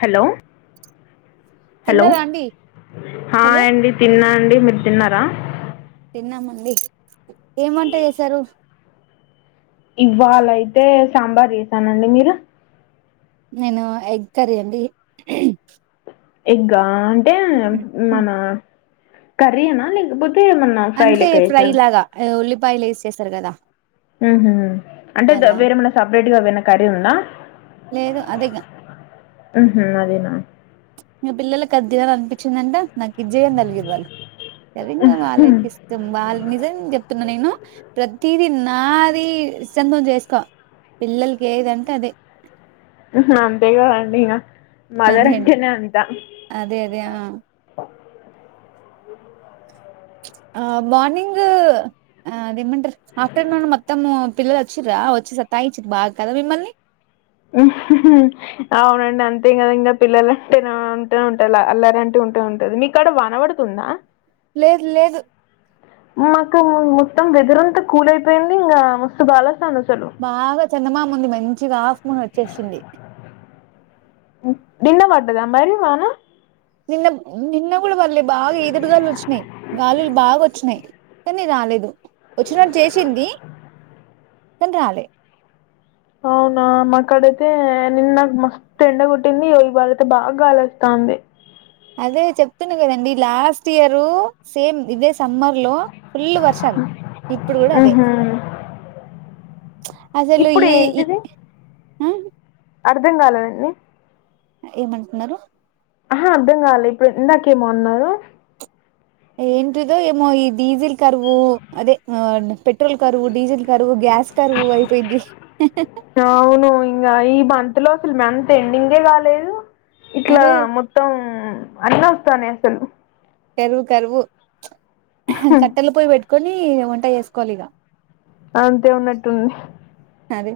Hello hello తిన్నదా అండి hello hi అండి తిన్నా అండి మీరు తిన్నారా తిన్నామండి ఏం వంట చేసారు ఇవాళ అయితే సాంబార్ చేసానండి మీరు నేనూ ఎగ్ కర్రీ అండి ఎగ్గా అన్ ఏమ్ మనా కర్రీ ఏనా లేకపోతే ఏమన్నా ఫ్రై అంటే లెక్క ఫ్రై చేసారా లాగా ఉల్లిపాయలు ఏసీ చేస్తారు కదా ఉహుమ్ అంటే అలా వేరే ఏమన్న సపరేట్ గా ఏదన్న కర్రీ ఉందా లేదు అదే ఇగ హ్మ అదేనా నా పిల్లలకి అది తినాలని అనిపించిందంట నాకు ఇది చేయి అని తగిలింరు వాళ్ళు సరే ఇంగ వాళ్ళకిష్టం వాళ్ నిజం చెప్తున్న నేనూ ప్రతిదీ నాదీ సందం చేసుకో పిల్లల్ కీ ఏదంటే అదే హు హు అంతే గదా అండి ఇగ అదే మదరంటనే అంతా అదే అదే ఆ ఆ మార్నింగా అదిమంటరు ఆఫ్టర్నూన్ మొత్తమూ పిల్లలు వచ్చర్రా వచ్చి సత్తాయిచిన్రు బాగా కదా మిమ్మల్ని ఊ హూ అవునండి అంతే కదా ఇంగ పిల్లల అంటే ఆ ఉంటనే ఉంటది అల్లారంటే ఉంటే ఉంటది మీకు ఆడ వాన పడుతుందా లేదు లేదు మాకు మొత్తం వెదర్ అంత కూల్ అయిపోయింది ఇంగా మస్తు గాలి వస్తాంది బాగా చందమామ ఉంది మంచిగా హాఫ్ మూన్ వచ్చేసింది నిన్న పడ్డదా మరి వానా నిన్న నిన్న వాళ్ళ బాగా ఈదురుగాలులు వచ్చినాయ్ గాలులు బాగా వచ్చినాయ్ కానీ రాలేదు వచ్చినటు చేసింది కానీ రాలే అవునా మకాడ ఐ తే నిన్న నాక్ మస్త్ ఎండ కొట్టింది ఇగా ఇవాళ అయితే బాగా గాలేస్తుంది అదే చెప్తున్నా కదండి లాస్ట్ ఇయరు సేమ్ ఇదే సమ్మర్ లో ఫుల్ వర్షం ఇప్పుడు కూడా అదే ఊహూ అసలు ఇప్పుడు ఈ ఇ అర్ధం కాలేదండి ఏమంటున్నారు ఆహా అర్థంకాలే ఇప్పుడు ఇందాకేమో అన్నారు ఏంటిదో ఏమో ఈ డీజిల్ కరువు అదే ఆ పెట్రోల్ కరువు డీజిల్ కరువు గ్యాస్ కరువు అయిపోయిద్ది అవును ఇంగా ఈ బ దులో అసలు మంత్ ఎండింగే కాలేదు ఇట్లా అదే మొత్తం అన్న స్తనే అసలు కరువు కరువు కట్టెలపొయ్యి పెట్టుక్ కొని వంట చేసుకోవాలి ఇగ అంతే ఉన్నట్టుంది అదే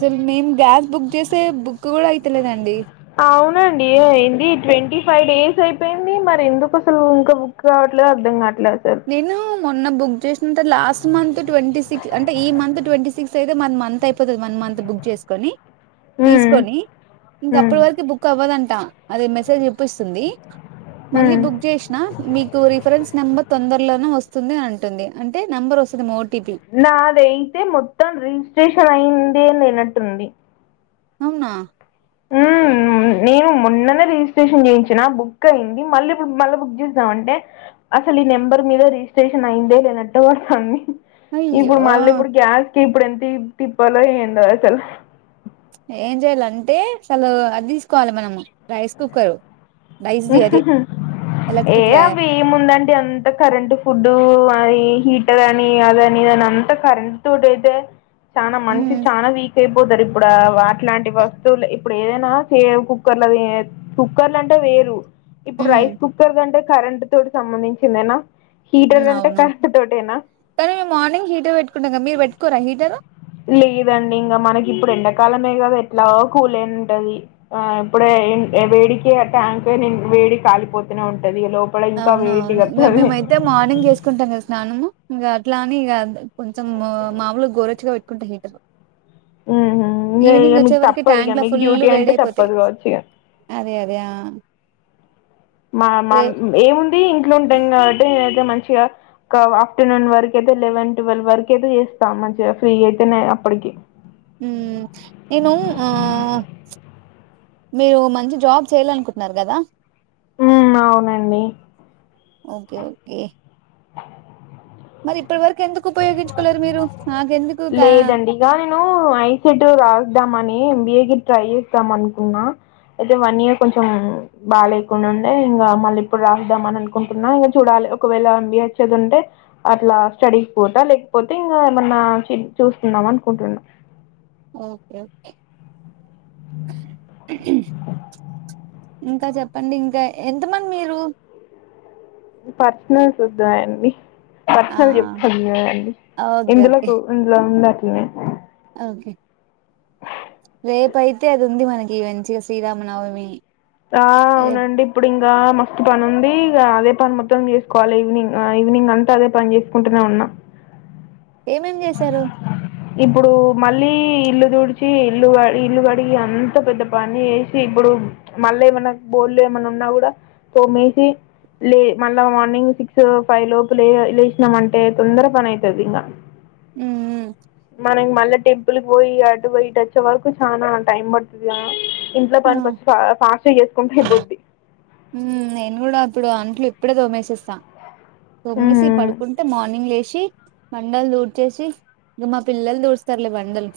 అసలు మేమ్ గ్యాస్ బుక్ చేస్తే బుక్ కూడా అయితలేదండి అవునండి ఏ ఏంది ట్వంటీ ఫైవ్ డేస్ అయిపోయింది మరి ఎందుకు అసలు ఇంకా బుక్ కావట్లేదు అర్ధం కావ నేను మొ న్న బుక్ చేసిన లాస్ట్ మంత్ ట్వంటీ సిక్స్ అంటే ఈ మంత్ ట్వంటీ సిక్స్ అయితే వన్ మంత్ అయిపోతది వన్ మంత్ బుక్ చేసుకొని ఉమ్, తీసుకొని ఇంక ఉమ్, అప్పటి వరకు బుక్ అవ్వదంటా అది మెసేజ్ చూపిస్తుంది మళ్ళీ ఉమ్. బుక్ చేసిన మీకు రిఫరెన్స్ నెంబర్ తొందర్లోనే వస్తుంది అంటుంది అంటే నెంబర్ వస్తుంది ఓ నాదైతే మొత్తం రిజిస్ట్రేషన్ అయింది ఉంది లేనట్టుంది. అవునా ఉహ్మ్ నేను మొన్ననే రిజిస్ట్రేషన్ చేయించిన బుక్ అయ్యింది. మళ్ళీ ఇప్పుడు మళ్ళ బుక్ చేద్దాం. అంటే అసలు ఈ నెంబర్ మీద రిజిస్ట్రేషన్ అయ్యిందే లేనాట్టు వస్తంది. అయ్యో ఇప్పుడు మళ్ళీ ఇప్పుడు గ్యాస్ కీ ఇప్పుడు ఎంతి తిప్పలో ఏందో అసలు ఏం చెయాలంటే అసలు అది తీసుకోవాలి మనము రైస్ కుక్కరు రైస్ది అదే ఏ ఎలక్ట్రిక్ లా అవి ముందండి అంత కరెంట్ ఫుడ్డు అయి హీటర్ అని ఆదని ఇదనీ అంతా కరెంటు తోటయితే చానా మనిషి మ్మ్ చానా వీక్ అయిపో పోతారిప్పుడా వాన ఇలాంటి వస్తువులు ఇప్పుడు ఏదైనా సేమ్ కుక్కర్ల చెయ్యొద్ కుక్కర్ల అంటే వేరే దు ఇప్పుడు మ్మ్ రైస్ కుక్కర్ గంటే కరెంటు తోటి సంబంధించిందేనా హీటర్ ఉహ్మ్ అంటే అవును. కరెంట్ తోటేనా కానీ మేము మార్నింగ్ హీటర్ పెట్టుకుంటాం కదా మీరు పెట్టుకోరా హీటరు. లేదండి ఇంగ మనకి ఇప్పుడు ఎండకాలమే కదా ఎట్లాగో కాలే ఉండది. ఆ ఇప్పుడే ఎ వేడికే ఆ ట్యాంక్ నీల్ వేడికి కాలిపోతనే ఉంటది లో అవునవును ఇంగ మేమైతే మార్నింగ్ చేసుకుంటాం. కదా స్నానము ఇంగా అట్లా అని ఇగా కొంచెం మాముూలు గోరెచ్చగా పెట్టుకుంటా హీటర్ ఉహు ఇగ ఇగ ఈవినింగ్ మీకు వచ్చే వరకు తప్పదు ఇగ ట్యాంక్ ల మీకు ఫుల్లు డ్యూటీ అంటే వేడైపోతాయి. తప్పదు కావచ్చు ఇగ అదే అదే ఆహ్ మా మాన్ ఏముంద్ ది ఇంట్లుంటాం కాబట్టి. అయితే మంచ్ చిగ ఒక ఆఫ్టర్నూన్ వరకు అయితే లెవెన్ ట్వెల్వ్ వరకు అయితే చేస్తాం. మంచిగా ఫ్రీ అయితేనే అప్పడికి ఉహ్ నేను ఆ మీరు మంచి జాబ్ చేయాలనుకుంన్నారు. కదా ఉమ్ అవునండి ఓకే ఓకే మరి ఇప్ నాకెందుకు గా లేదండి. ఇగ నేను ఐ. సిట్ రాద్దామని M. B. A seat try చేస్తాం అనుకున్నా. అయితే వన్ ఇయర్ కొంచెం బాగా లేకుండిండే. ఇంగా మళ్ళీ ఇప్పుడు రాద్దాం అని అనుకుంటున్నా. ఇంగా చూడాలి ఒకవేళ ఎం. బి. ఎ వచ్చేది ఉంటే అట్లా స్టడీ పోత లేకపోతే ఇంగా. ఏమన్నా చి చూసుకుందామా అనుకుంటున్నా. ఓకే ఓకే ఇంకా చెప్పండి. ఇంకా ఎంత మంది మీరు పర్సనల్స్ వద్దు అండి ఆ పర్సనల్ చెప్పుడు ఉండదండి. ఓకే ఇందులో ఓకే కు ఇందులో ఉండాద్ ఇవి ఓకే రేపయితే అది ఉంది మనకి మంచిగ శ్రీరామనవమి ఆ రేపు అవునండి ఇప్పుడు ఇంకా మస్తు పని ఉంది ఇగ అదే పని మొత్తం చేసుకోవాలి ఈవినింగ్ ఈవినింగ్ అంత అదే పని చేసుకుంటనే ఉన్నా ఏమేం చేసారు ఇప్పుడు మళ్ళీ ఇల్లు తుడ్చి ఇల్లు ఇల్లు కడిగి అంత పెద్ద పని చేసి ఇప్పుడు మళ్ళా ఏమన్నా బోళ్ళు ఏమన్నా ఉన్నా కూడా తోమేసి లే మళ్ళా మార్నింగ్ సిక్స్ ఫైవ్ లోపు లే లేసినమంటే తొందర పని అయితది ఇంగ ఉమ్ ఉమ్ మనక్ మల్లోటె తుల్ కి పొయి అటు పోయి ఇటు వచ్చేవారుకు చానా టైం పడుతుంది. గధ ఇంట్లో ఆ, పని కో సాక్షం చేసుకుంటే ఆయిపోంది. ఉమ్ నేను కూడా ఇప్పుడు అంట్లు ఇప్పుడే తోమేసి ఇస్తా. తొమ్మేసి ఉమ్. పడుకుంటే మార్నింగ్ లేసి. బండలు దూడ్చేసి ఇంకా మా పిల్లలు దూడ్స్తారులే బండలు.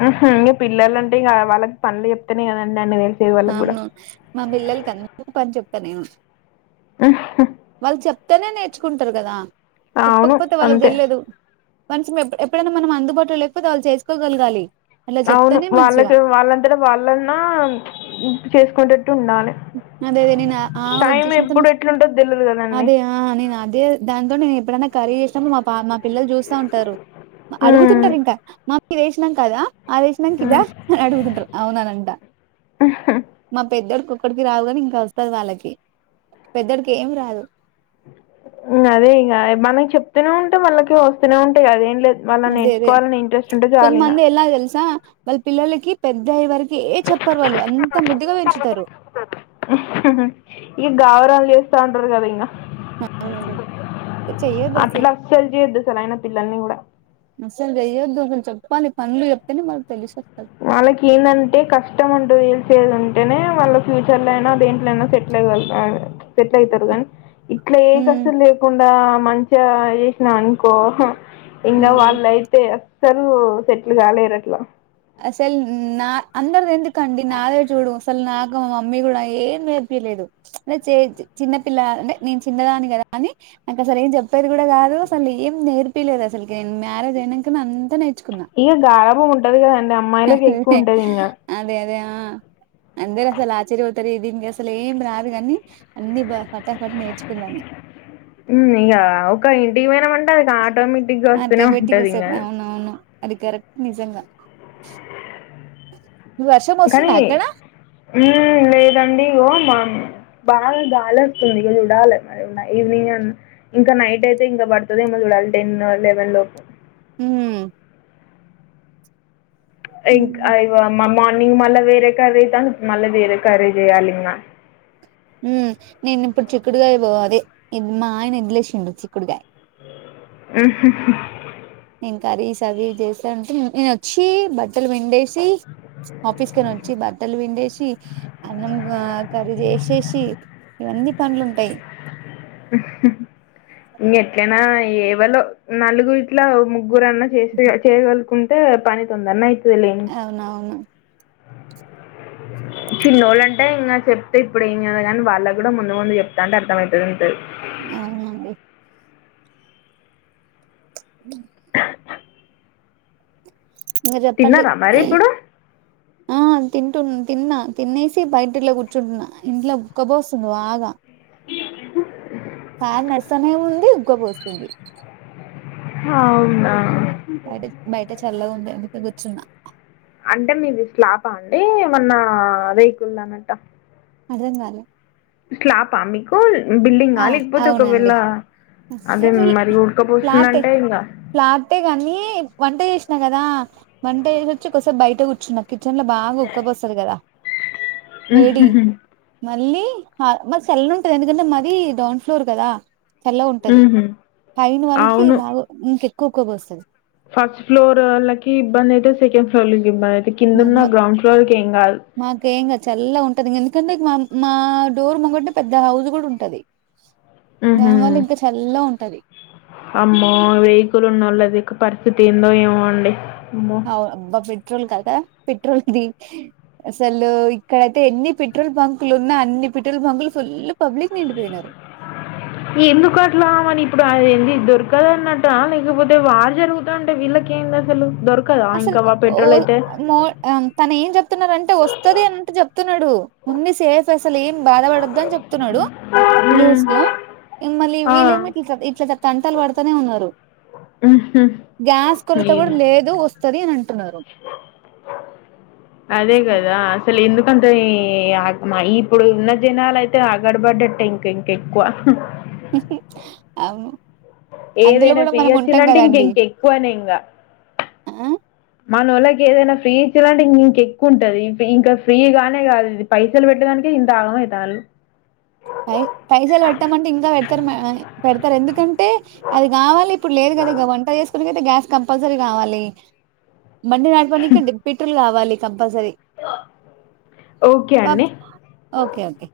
హ హ మీ పిల్లంటే వాళ్ళకి పనులు చెప్తానే కదండి అన్ని తె అవును. మా పిల్లలకి అందరికి పని చెప్త. పని ఉహు, వాల చప అయితేనే నేర్చుకుంటారు కదా. అవును చెప్పకపోతే వాళ్ళకి అంతే తెల్వదు కనీసం ఎప్పుడైనా మనం అందుబాటులో లేకపోతే వాళ్ళు చేసుకోగలగాలి. అలా అవును చెప్తేనే మంచిగా వాళ్ళకి వాళ్ళంతంట వాళ్ళన్నా చేసుకుంటనే అదే నేను ఆ టైం ఉద్దేశంతోనే ఎప్పుడు ఎట్లుంటుందో తెలియదు కదండి అదే ఆ నేను అదే దాంతో నేను ఎప్పుడైనా కర్రీ చేసిన మా పాపా పిల్లలు చూస్తా ఉంటారు ఉమ్, అడుగుతుంటారు ఇంకా మా మీ వేసినాం కదా అదేసినంక ఇదా ఉమ్. అని అడుగుతుంటారుఅవుననంట ఉహు, మా పెద్దోడు అక్కడికి రావు కాని ఇంకా వస్తది వాళ్ళకి పెద్దడికి ఏం రాదు‌ అదే ఇగ మనకి చెప్తూనే ఉంటే వాళ్ళకి వస్తూనే ఉంటాయి అదేం లేదు. వాళ్ళు అదే అదే నేర్చుకోవాలని ఇంట్రెస్ట్ ఉంటే చాలు ఇగా. మళ్ళీ పిల్లలకి పెద్ద అయ్యే వరకి ఏం చెప్పరు వాళ్ళు అంతా ముద్దుగా పెంచుతారు. ఇక గావరాలు చేస్తా ఉంటారు కదా ఇంగా అదే అట్లా అస్సలు చేయొద్దు అసలు ఆయన పిల్లల్ని కూడా అస్సలు చెయ్యొద్దు అసలు చెప్పాలి. పనులు చెప్తే మనక్ తెలుస్త వాళ్ళకి ఏందంటే కష్టం ఉంటది గోల్ ఉంటేనే వాళ్ళ ఫ్యూచర్ లో అయినా దేంట్లో అయినా సెట్లు అయ్యి సెట్లు అవుతారు. కానీ ఇట్ల ఏ హ్మ్. కష్టం లేకుండా మంచిగ చేసిన గాని కోసం ఇంకా హ్మ్. వాళ్ళయితే సలు సెట్ల్ కాలేరు అట్లా సల్ నా అందర్దిందు కండి నాదే చూడు సస నా ఇక మా మమ్మీ కూడా ఏం నేర్పియలేదు అంటే చిన్న పిల్ల అంటే నేను చిన్నదాన్ని కదా అని నాకు అసలు ఏం చెప్పేది కూడా కాదు అసలు ఏం నేర్పియలేదు అసలుకి నేను మ్యారేజ్ అయినాక అంత నేర్చ్ ఈ గారాబమ్ ఉంట ఎత్తుగా ఉండే అమ్మాయిలకి ఎక్కువ ఉంటది నింగ న అందేర్ అసలు ఆ చీర చెప్తరు దీనికి అసలు ఏం రాదు కాని అన్ని బ పటాఫట్ నేర్చుకుందండి ఉమ్ ఇక ఒక ఇంటి పోయినామంటే ఉండదిక ఆటో మీ ఇంటికి వస్తూనే ఆటోమేటిక్ ఉంటది ఇంకా వస్తది అవునవును అది కరెక్ట్ నిజంగ కనీ ఉమ్ లేదండి ఇగో మా బాగా గాలి వస్తుంది ఇక చూడాలి మరి ఈవినింగ్ ఇంక నైట్ అయితే ఇంకా పడుతుంది ఏమో చూడాలె టెన్ ఎలెవెన్ లోపు ఊహు ఇంక్ ఉమ్ అదిగో మమ్మి మార్నింగ్ మళ్ళ వేరే కర్రీ అయితాన్ మళ్ళీ వేరే కర్రీ చేయాలి ఉమ్ నేను ఇప్పుడు చిక్కుడుగాయ అదే ఇది మా ఆయన వదిలేసిండ్రు చిక్కుడుకాయ ఉహ్ హు నేను కర్రీ సవి చేస్తానుంటే నేను వచ్చి బట్టలు పిండేసి ఆఫీస్ కొని వచ్చి బట్టలు పెండేసి అన్నం కర్రీ చేసేసి ఇవన్నీ పనులు ఉంటాయి ఇంక ఎట్లనా ఏవలో నలుగుర్ ఇట్లా ము ముగ్గురన్నా చేసి చేయగలుగు కుంటే పని తొందర్న అయి అవునవును చిన్నోళ్ళ అంటే ఇంకా చెప్తే ఇప్పుడు ఏం కదా కాని వాళ్ళకి కూడా ముందు ముందు చెప్తా అంటే అర్థమవుతుంది ఉంటుంది అవునండి తిన్నార మరి ఇప్పుడు ఉమ్ ఆ తింటున్న తిన్నా తిినేసి బయటలో కూర్చుంటున్నా ఇంట్లో ఉక్కబోస్తుంది బాగా ఫ్యాన్ నర్స్తనే ఏ ఉంది ఉ్గపోస్తుంది హా అవునా బయట బయట చల్లగా ఉందండి గుర్చున్నా [unintelligible] అంటే మీది శ్లాప అండి ఏమన్నా రేకుల ఇల్లు అన్నట్ట అంటన్నారు [unintelligible] ల స్లాప పా మీకుల్ అ అవునండి అదే మరి ఫ్లాట్ ఉడకపోస్తుందంటే ఇంకా ప్లాటే కానీ వంట చేస్త కదదా వంట చేసొచ్చి కాసేపు బయట కూర్చున్న కి కిచ్చన్ లో బాగా ఉక్కపోస్తది కదా వేడి మళ్ళీ మ సెల్లు ఉంటది ఎందుకంటే మ ఇది డౌం ఫ్లోర్ కదా చల్ల ఉంటది ఉహు పైన వాళ్ళకి అవును బాగా ఇంకె ఉక్క పోస్తాది ఫస్ట్ ఫ్లోర్ లకి ఇబ్బంది అయితే సెకండ్ ఫ్లోర్ కి ఇబ్బంది అయితే కిందున్న గ్రౌండ్ ఫ్లోర్కి ఏం కాదు మాకు ఏం కాదు చల్లగా ఉంటది కానీ ఎందుకంటే మా మా డోర్ ముగడి పెద్ద హౌస్ కూడా ఉంటది ఊహు దాని వల్ల ఇంకా చల్లగా ఉంటది అమ్మో రేకులు ఉన్నొలది పరిస్థితి ఏందో ఏమో అండి అమ్మో అవు అబ్బా పేట్ పెట్రోల్ కదా పెట్రోల్ది అసలు ఇక్కడైతే ఎన్ని పెట్రోల్ బంకులు ఉన్నా అన్ని పెట్రోల్ బంకులు ఫుల్ పబ్లిక్ నిండిపోయినారు ఇది దొరకదు అన్నట్ట లేకపోతే వార్ జరుగుతా ఉంటే వీళ్లకెంది అసలు దొరకదా అసలు ఇంకా వా ఓ పెట్రోల్ అయితే మోర్ తనే ఏమ్ చెప్ చెప్తున్నా అంటే వస్తుది అని అంటే చెప్తున్నాడు ఉంది సేఫ్ అసలు ఏం బాధపడదు అని చెప్తున్నాడు మ్మ్. న్యూస్ లో మళ్ళీ ఆ. విళ్ళు ఏమో ఇట్ల ఇట్ల చెప్ తంటలు పడతానే ఉన్నారు మ్హూ. గ్యాస్ కొరత కూడా ఏం- లేదు వస్ సరేనండి అదే కదా అసలు ఎందుకు అంటే ఈ ఇప్పుడు ఉన్న జనాలు అయితే ఆగడ పడ్డట్ట ఇంకా ఇంక ఎక్కువ అవును అందులో ఏదైనా కూడా ఫీ మనం ఉంటాం నచ్చిందంటే ఇంక కదండి ఇంక ఎక్కువనే ఇంకా ఆ మానూళ్ళకి ఏదైనా ఫ్రీ ఇచ్చాలంటే ఇంక ఎక్కువ ఉంటది ఇంకా ఫ్రీగానే కాదు ఇది పైసలు పెట్టడానినికి ఇంత ఆగమైతంలు పై పైసలు పెట్టామంటే ఇంకా పెడతారు పెడతారు ఎందుకంటే అది కావాలి ఇప్పుడు లేదు కదా ఇక వంట చేసు కైతే గ్యాస్ కంపల్సరీ కావాలి బండి నడపనికి పెట్రోల్ కావాలి కంపల్సరీ ఓకే అండి ఓకే ఓకే